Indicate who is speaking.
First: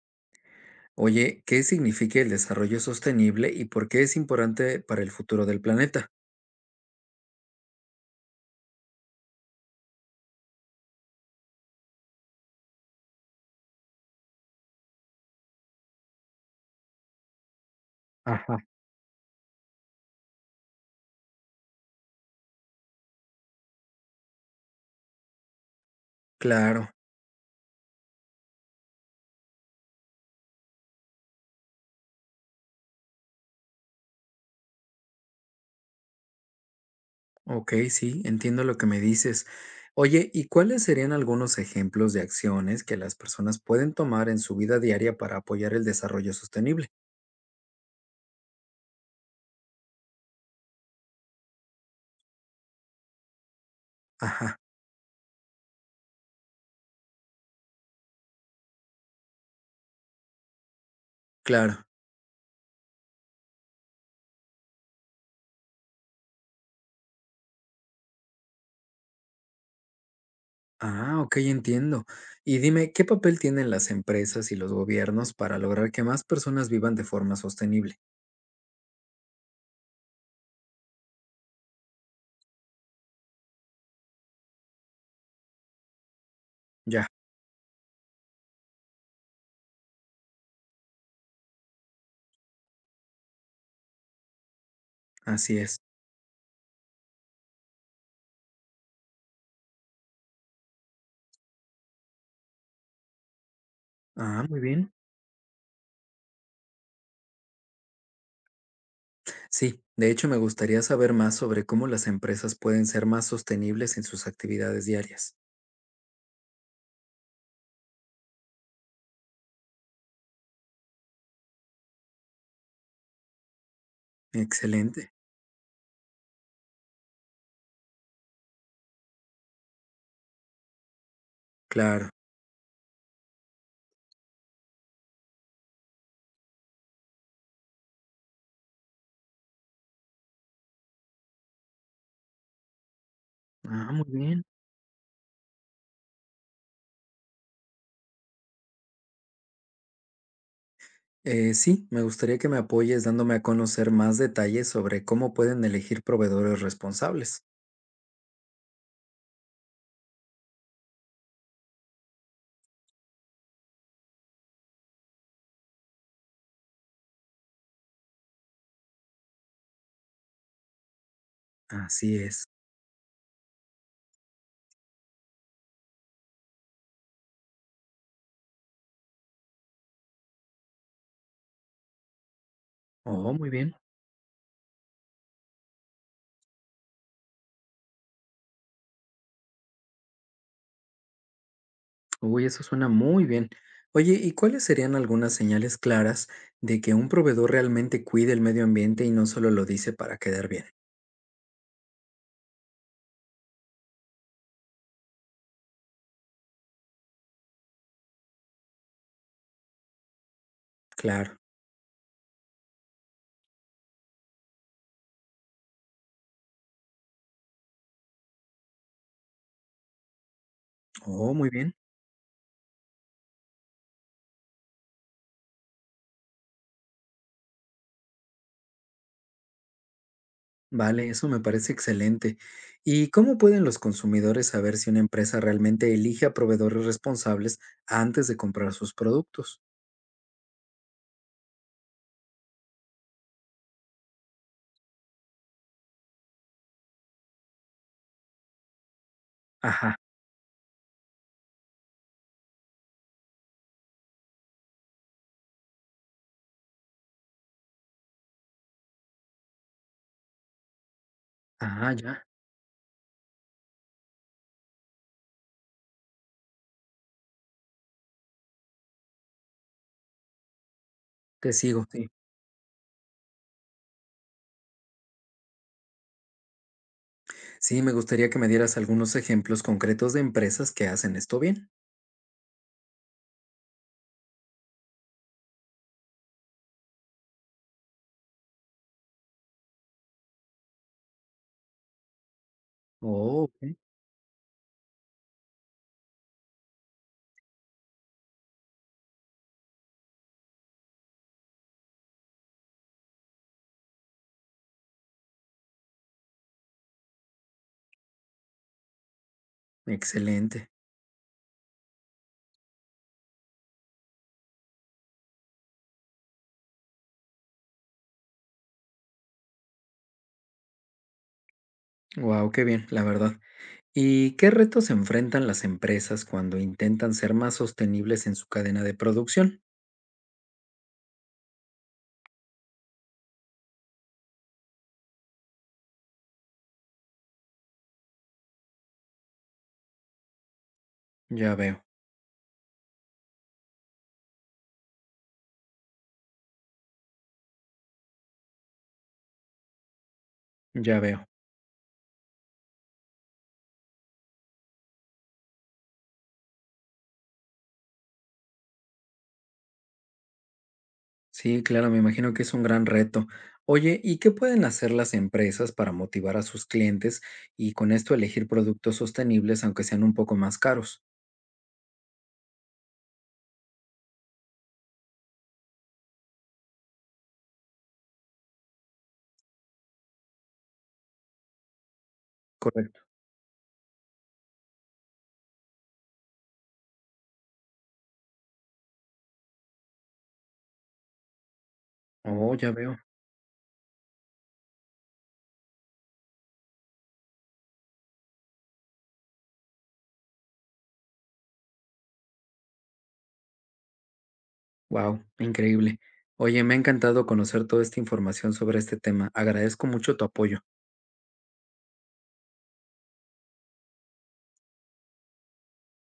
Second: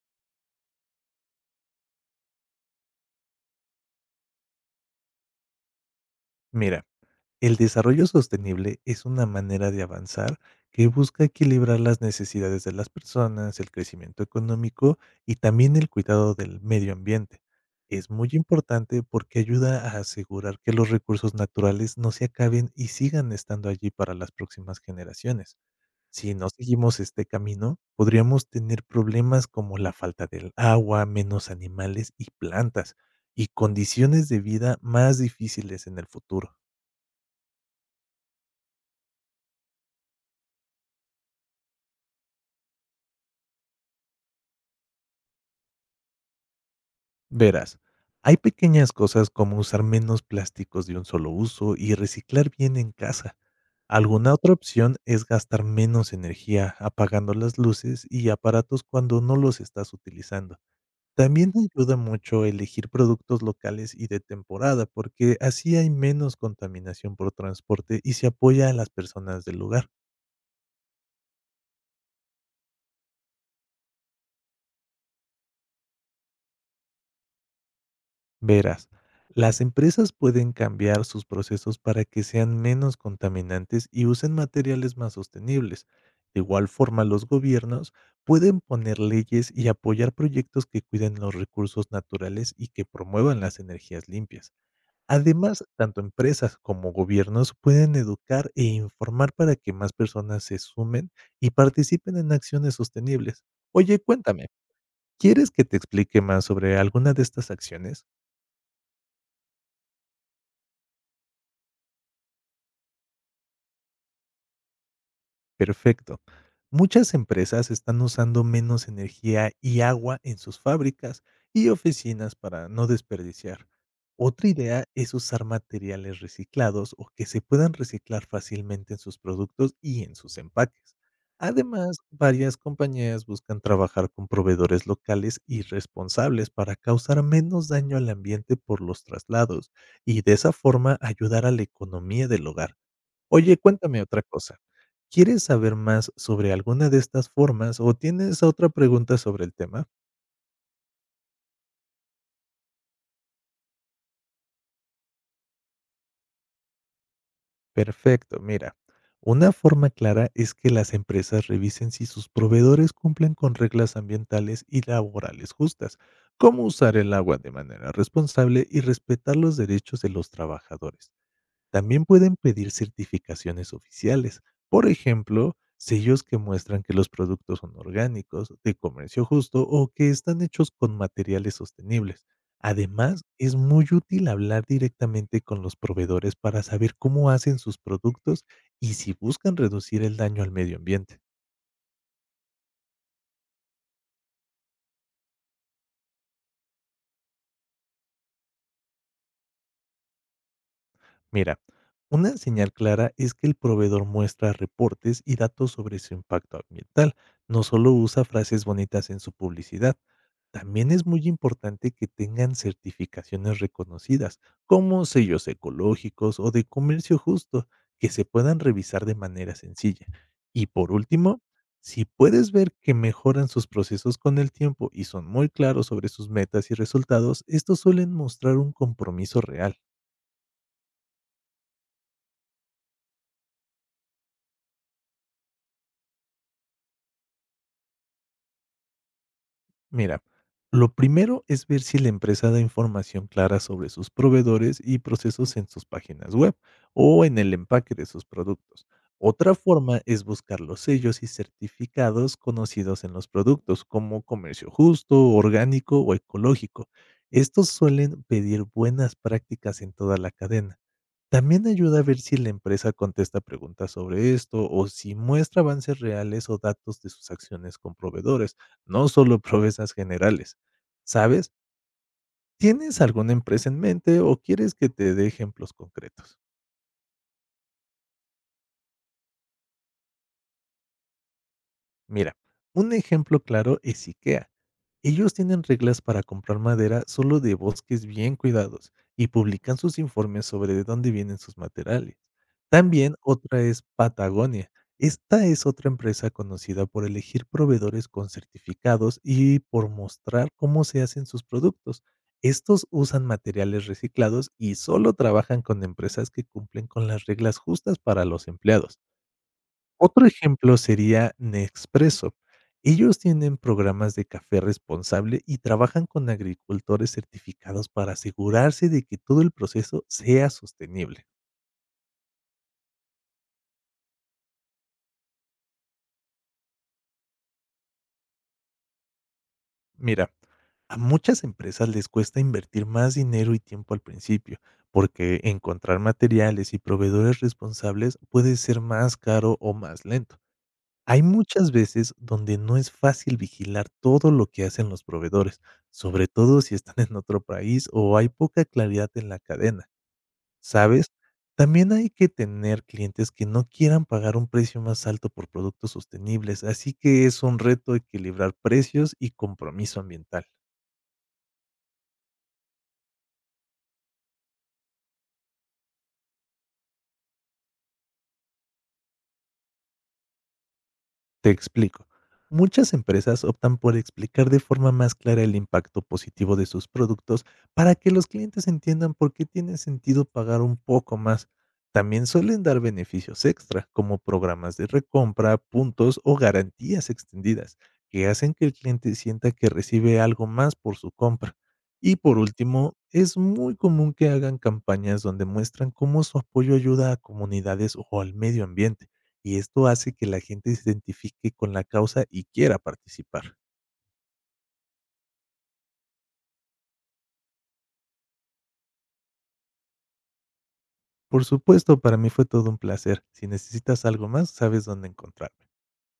Speaker 1: Oye, ¿qué significa el desarrollo sostenible y por qué es importante para el futuro del planeta?
Speaker 2: Mira, el desarrollo sostenible es una manera de avanzar que busca equilibrar las necesidades de las personas, el crecimiento económico y también el cuidado del medio ambiente. Es muy
Speaker 1: Ajá.
Speaker 2: importante porque ayuda a asegurar que los recursos naturales no se acaben y sigan estando allí para las próximas generaciones. Si no
Speaker 1: Claro,
Speaker 2: seguimos este camino, podríamos tener problemas como la falta del agua, menos animales y plantas, y condiciones de vida más difíciles en el futuro.
Speaker 1: ok, sí, entiendo lo que me dices. Oye, ¿y cuáles serían algunos ejemplos de acciones que las personas pueden tomar en su vida diaria para apoyar el desarrollo sostenible?
Speaker 2: Verás, hay pequeñas cosas como usar menos plásticos de un solo uso y reciclar bien en casa. Alguna otra
Speaker 1: Ajá,
Speaker 2: opción es gastar menos energía apagando las luces y aparatos cuando no los estás utilizando. También
Speaker 1: claro.
Speaker 2: ayuda mucho elegir productos locales y de temporada porque así hay menos contaminación por transporte y se apoya a las personas del lugar.
Speaker 1: Ah, ok, entiendo. Y dime, ¿qué papel tienen las empresas y los gobiernos para lograr que más personas vivan de forma sostenible?
Speaker 2: Verás, las empresas pueden cambiar sus procesos para que sean menos contaminantes y usen materiales más sostenibles. De igual forma,
Speaker 1: Ya,
Speaker 2: los gobiernos pueden poner leyes y apoyar proyectos que cuiden los recursos naturales y que promuevan las energías limpias.
Speaker 1: así
Speaker 2: Además,
Speaker 1: es.
Speaker 2: tanto empresas como gobiernos pueden educar e informar para que más personas se sumen y participen en acciones sostenibles. Oye,
Speaker 1: Ah,
Speaker 2: cuéntame,
Speaker 1: muy bien.
Speaker 2: ¿quieres que te explique más sobre alguna de estas acciones?
Speaker 1: Sí, de hecho me gustaría saber más sobre cómo las empresas pueden ser más sostenibles en sus actividades diarias.
Speaker 2: Perfecto. Muchas empresas están usando menos energía y agua en sus fábricas y oficinas para no desperdiciar. Otra idea es
Speaker 1: Excelente,
Speaker 2: usar materiales reciclados o que se puedan reciclar fácilmente en sus productos y en sus empaques. Además,
Speaker 1: claro.
Speaker 2: varias compañías buscan trabajar con proveedores locales y responsables para causar menos daño al ambiente por los traslados y de esa forma ayudar a la economía del hogar. Oye,
Speaker 1: Ah,
Speaker 2: cuéntame
Speaker 1: muy
Speaker 2: otra
Speaker 1: bien.
Speaker 2: cosa, ¿quieres saber más sobre alguna de estas formas o tienes otra pregunta sobre el tema?
Speaker 1: Sí, me gustaría que me apoyes dándome a conocer más detalles sobre cómo pueden elegir proveedores responsables.
Speaker 2: Perfecto, mira, una forma clara es que las empresas revisen si sus proveedores cumplen con reglas ambientales y laborales justas, como usar el agua de manera responsable y respetar los derechos de los trabajadores. También
Speaker 1: Así
Speaker 2: pueden
Speaker 1: es.
Speaker 2: pedir certificaciones oficiales, por ejemplo, sellos que muestran que los productos son orgánicos, de comercio justo o que están hechos con materiales sostenibles. Además,
Speaker 1: Oh, muy
Speaker 2: es
Speaker 1: bien.
Speaker 2: muy útil hablar directamente con los proveedores para saber cómo hacen sus productos y si buscan reducir el daño al medio ambiente.
Speaker 1: Uy, eso suena muy bien. Oye, ¿y cuáles serían algunas señales claras de que un proveedor realmente cuide el medio ambiente y no solo lo dice para quedar bien?
Speaker 2: Mira, una señal clara es que el proveedor muestra reportes y datos sobre su impacto ambiental, no solo usa frases bonitas en su publicidad. También es muy
Speaker 1: Claro.
Speaker 2: importante que tengan certificaciones reconocidas, como sellos ecológicos o de comercio justo, que se puedan revisar de manera sencilla. Y por
Speaker 1: Oh,
Speaker 2: último,
Speaker 1: muy bien.
Speaker 2: si puedes ver que mejoran sus procesos con el tiempo y son muy claros sobre sus metas y resultados, estos suelen mostrar un compromiso real.
Speaker 1: Vale, eso me parece excelente. ¿Y cómo pueden los consumidores saber si una empresa realmente elige a proveedores responsables antes de comprar sus productos?
Speaker 2: Mira, lo primero es ver si la empresa da información clara sobre sus proveedores y procesos en sus páginas web o en el empaque de sus productos. Otra
Speaker 1: Ajá,
Speaker 2: forma es buscar los sellos y certificados conocidos en los productos, como comercio justo, orgánico o ecológico. Estos suelen pedir buenas prácticas en toda la cadena. También
Speaker 1: ajá,
Speaker 2: ayuda a ver
Speaker 1: ya,
Speaker 2: si la empresa contesta preguntas sobre esto o si muestra avances reales o datos de sus acciones con proveedores, no solo proezas generales. ¿Sabes?
Speaker 1: te sigo, sí.
Speaker 2: ¿Tienes alguna empresa en mente o quieres que te dé ejemplos concretos?
Speaker 1: Sí, me gustaría que me dieras algunos ejemplos concretos de empresas que hacen esto bien.
Speaker 2: Mira, un ejemplo claro es IKEA. Ellos tienen reglas para comprar madera solo de bosques bien cuidados y publican sus informes sobre de dónde vienen sus materiales. También
Speaker 1: Oh,
Speaker 2: otra
Speaker 1: ok,
Speaker 2: es Patagonia. Esta es otra empresa conocida por elegir proveedores con certificados y por mostrar cómo se hacen sus productos. Estos usan materiales reciclados y solo trabajan con empresas que cumplen con las reglas justas para los empleados. Otro
Speaker 1: excelente.
Speaker 2: ejemplo sería Nespresso. Ellos tienen programas de café responsable y trabajan con agricultores certificados para asegurarse de que todo el proceso sea sostenible.
Speaker 1: Wow, qué bien, la verdad. ¿Y qué retos enfrentan las empresas cuando intentan ser más sostenibles en su cadena de producción?
Speaker 2: Mira, a muchas empresas les cuesta invertir más dinero y tiempo al principio, porque encontrar materiales y proveedores responsables puede ser más caro o más lento. Hay
Speaker 1: Ya
Speaker 2: muchas
Speaker 1: veo,
Speaker 2: veces donde no es fácil vigilar todo lo que hacen los proveedores, sobre todo si están en otro país o hay poca claridad en la cadena,
Speaker 1: ya
Speaker 2: ¿sabes?
Speaker 1: veo.
Speaker 2: También hay que tener clientes que no quieran pagar un precio más alto por productos sostenibles, así que es un reto equilibrar precios y compromiso ambiental.
Speaker 1: Sí, claro, me imagino que es un gran reto. Oye, ¿y qué pueden hacer las empresas para motivar a sus clientes y con esto elegir productos sostenibles, aunque sean un poco más caros?
Speaker 2: Te explico. Muchas empresas optan por explicar de forma más clara el impacto positivo de sus productos para que los clientes entiendan por qué tiene sentido pagar un poco más. También suelen dar
Speaker 1: Correcto.
Speaker 2: beneficios extra, como programas de recompra, puntos o garantías extendidas, que hacen que el cliente sienta que recibe algo más por su compra. Y por
Speaker 1: Oh, ya
Speaker 2: último,
Speaker 1: veo.
Speaker 2: es muy común que hagan campañas donde muestran cómo su apoyo ayuda a comunidades o al medio ambiente y esto hace que la gente se identifique con la causa y quiera participar.
Speaker 1: Wow, increíble. Oye, me ha encantado conocer toda esta información sobre este tema. Agradezco mucho tu apoyo.
Speaker 2: Por supuesto, para mí fue todo un placer. Si necesitas algo más, sabes dónde encontrar.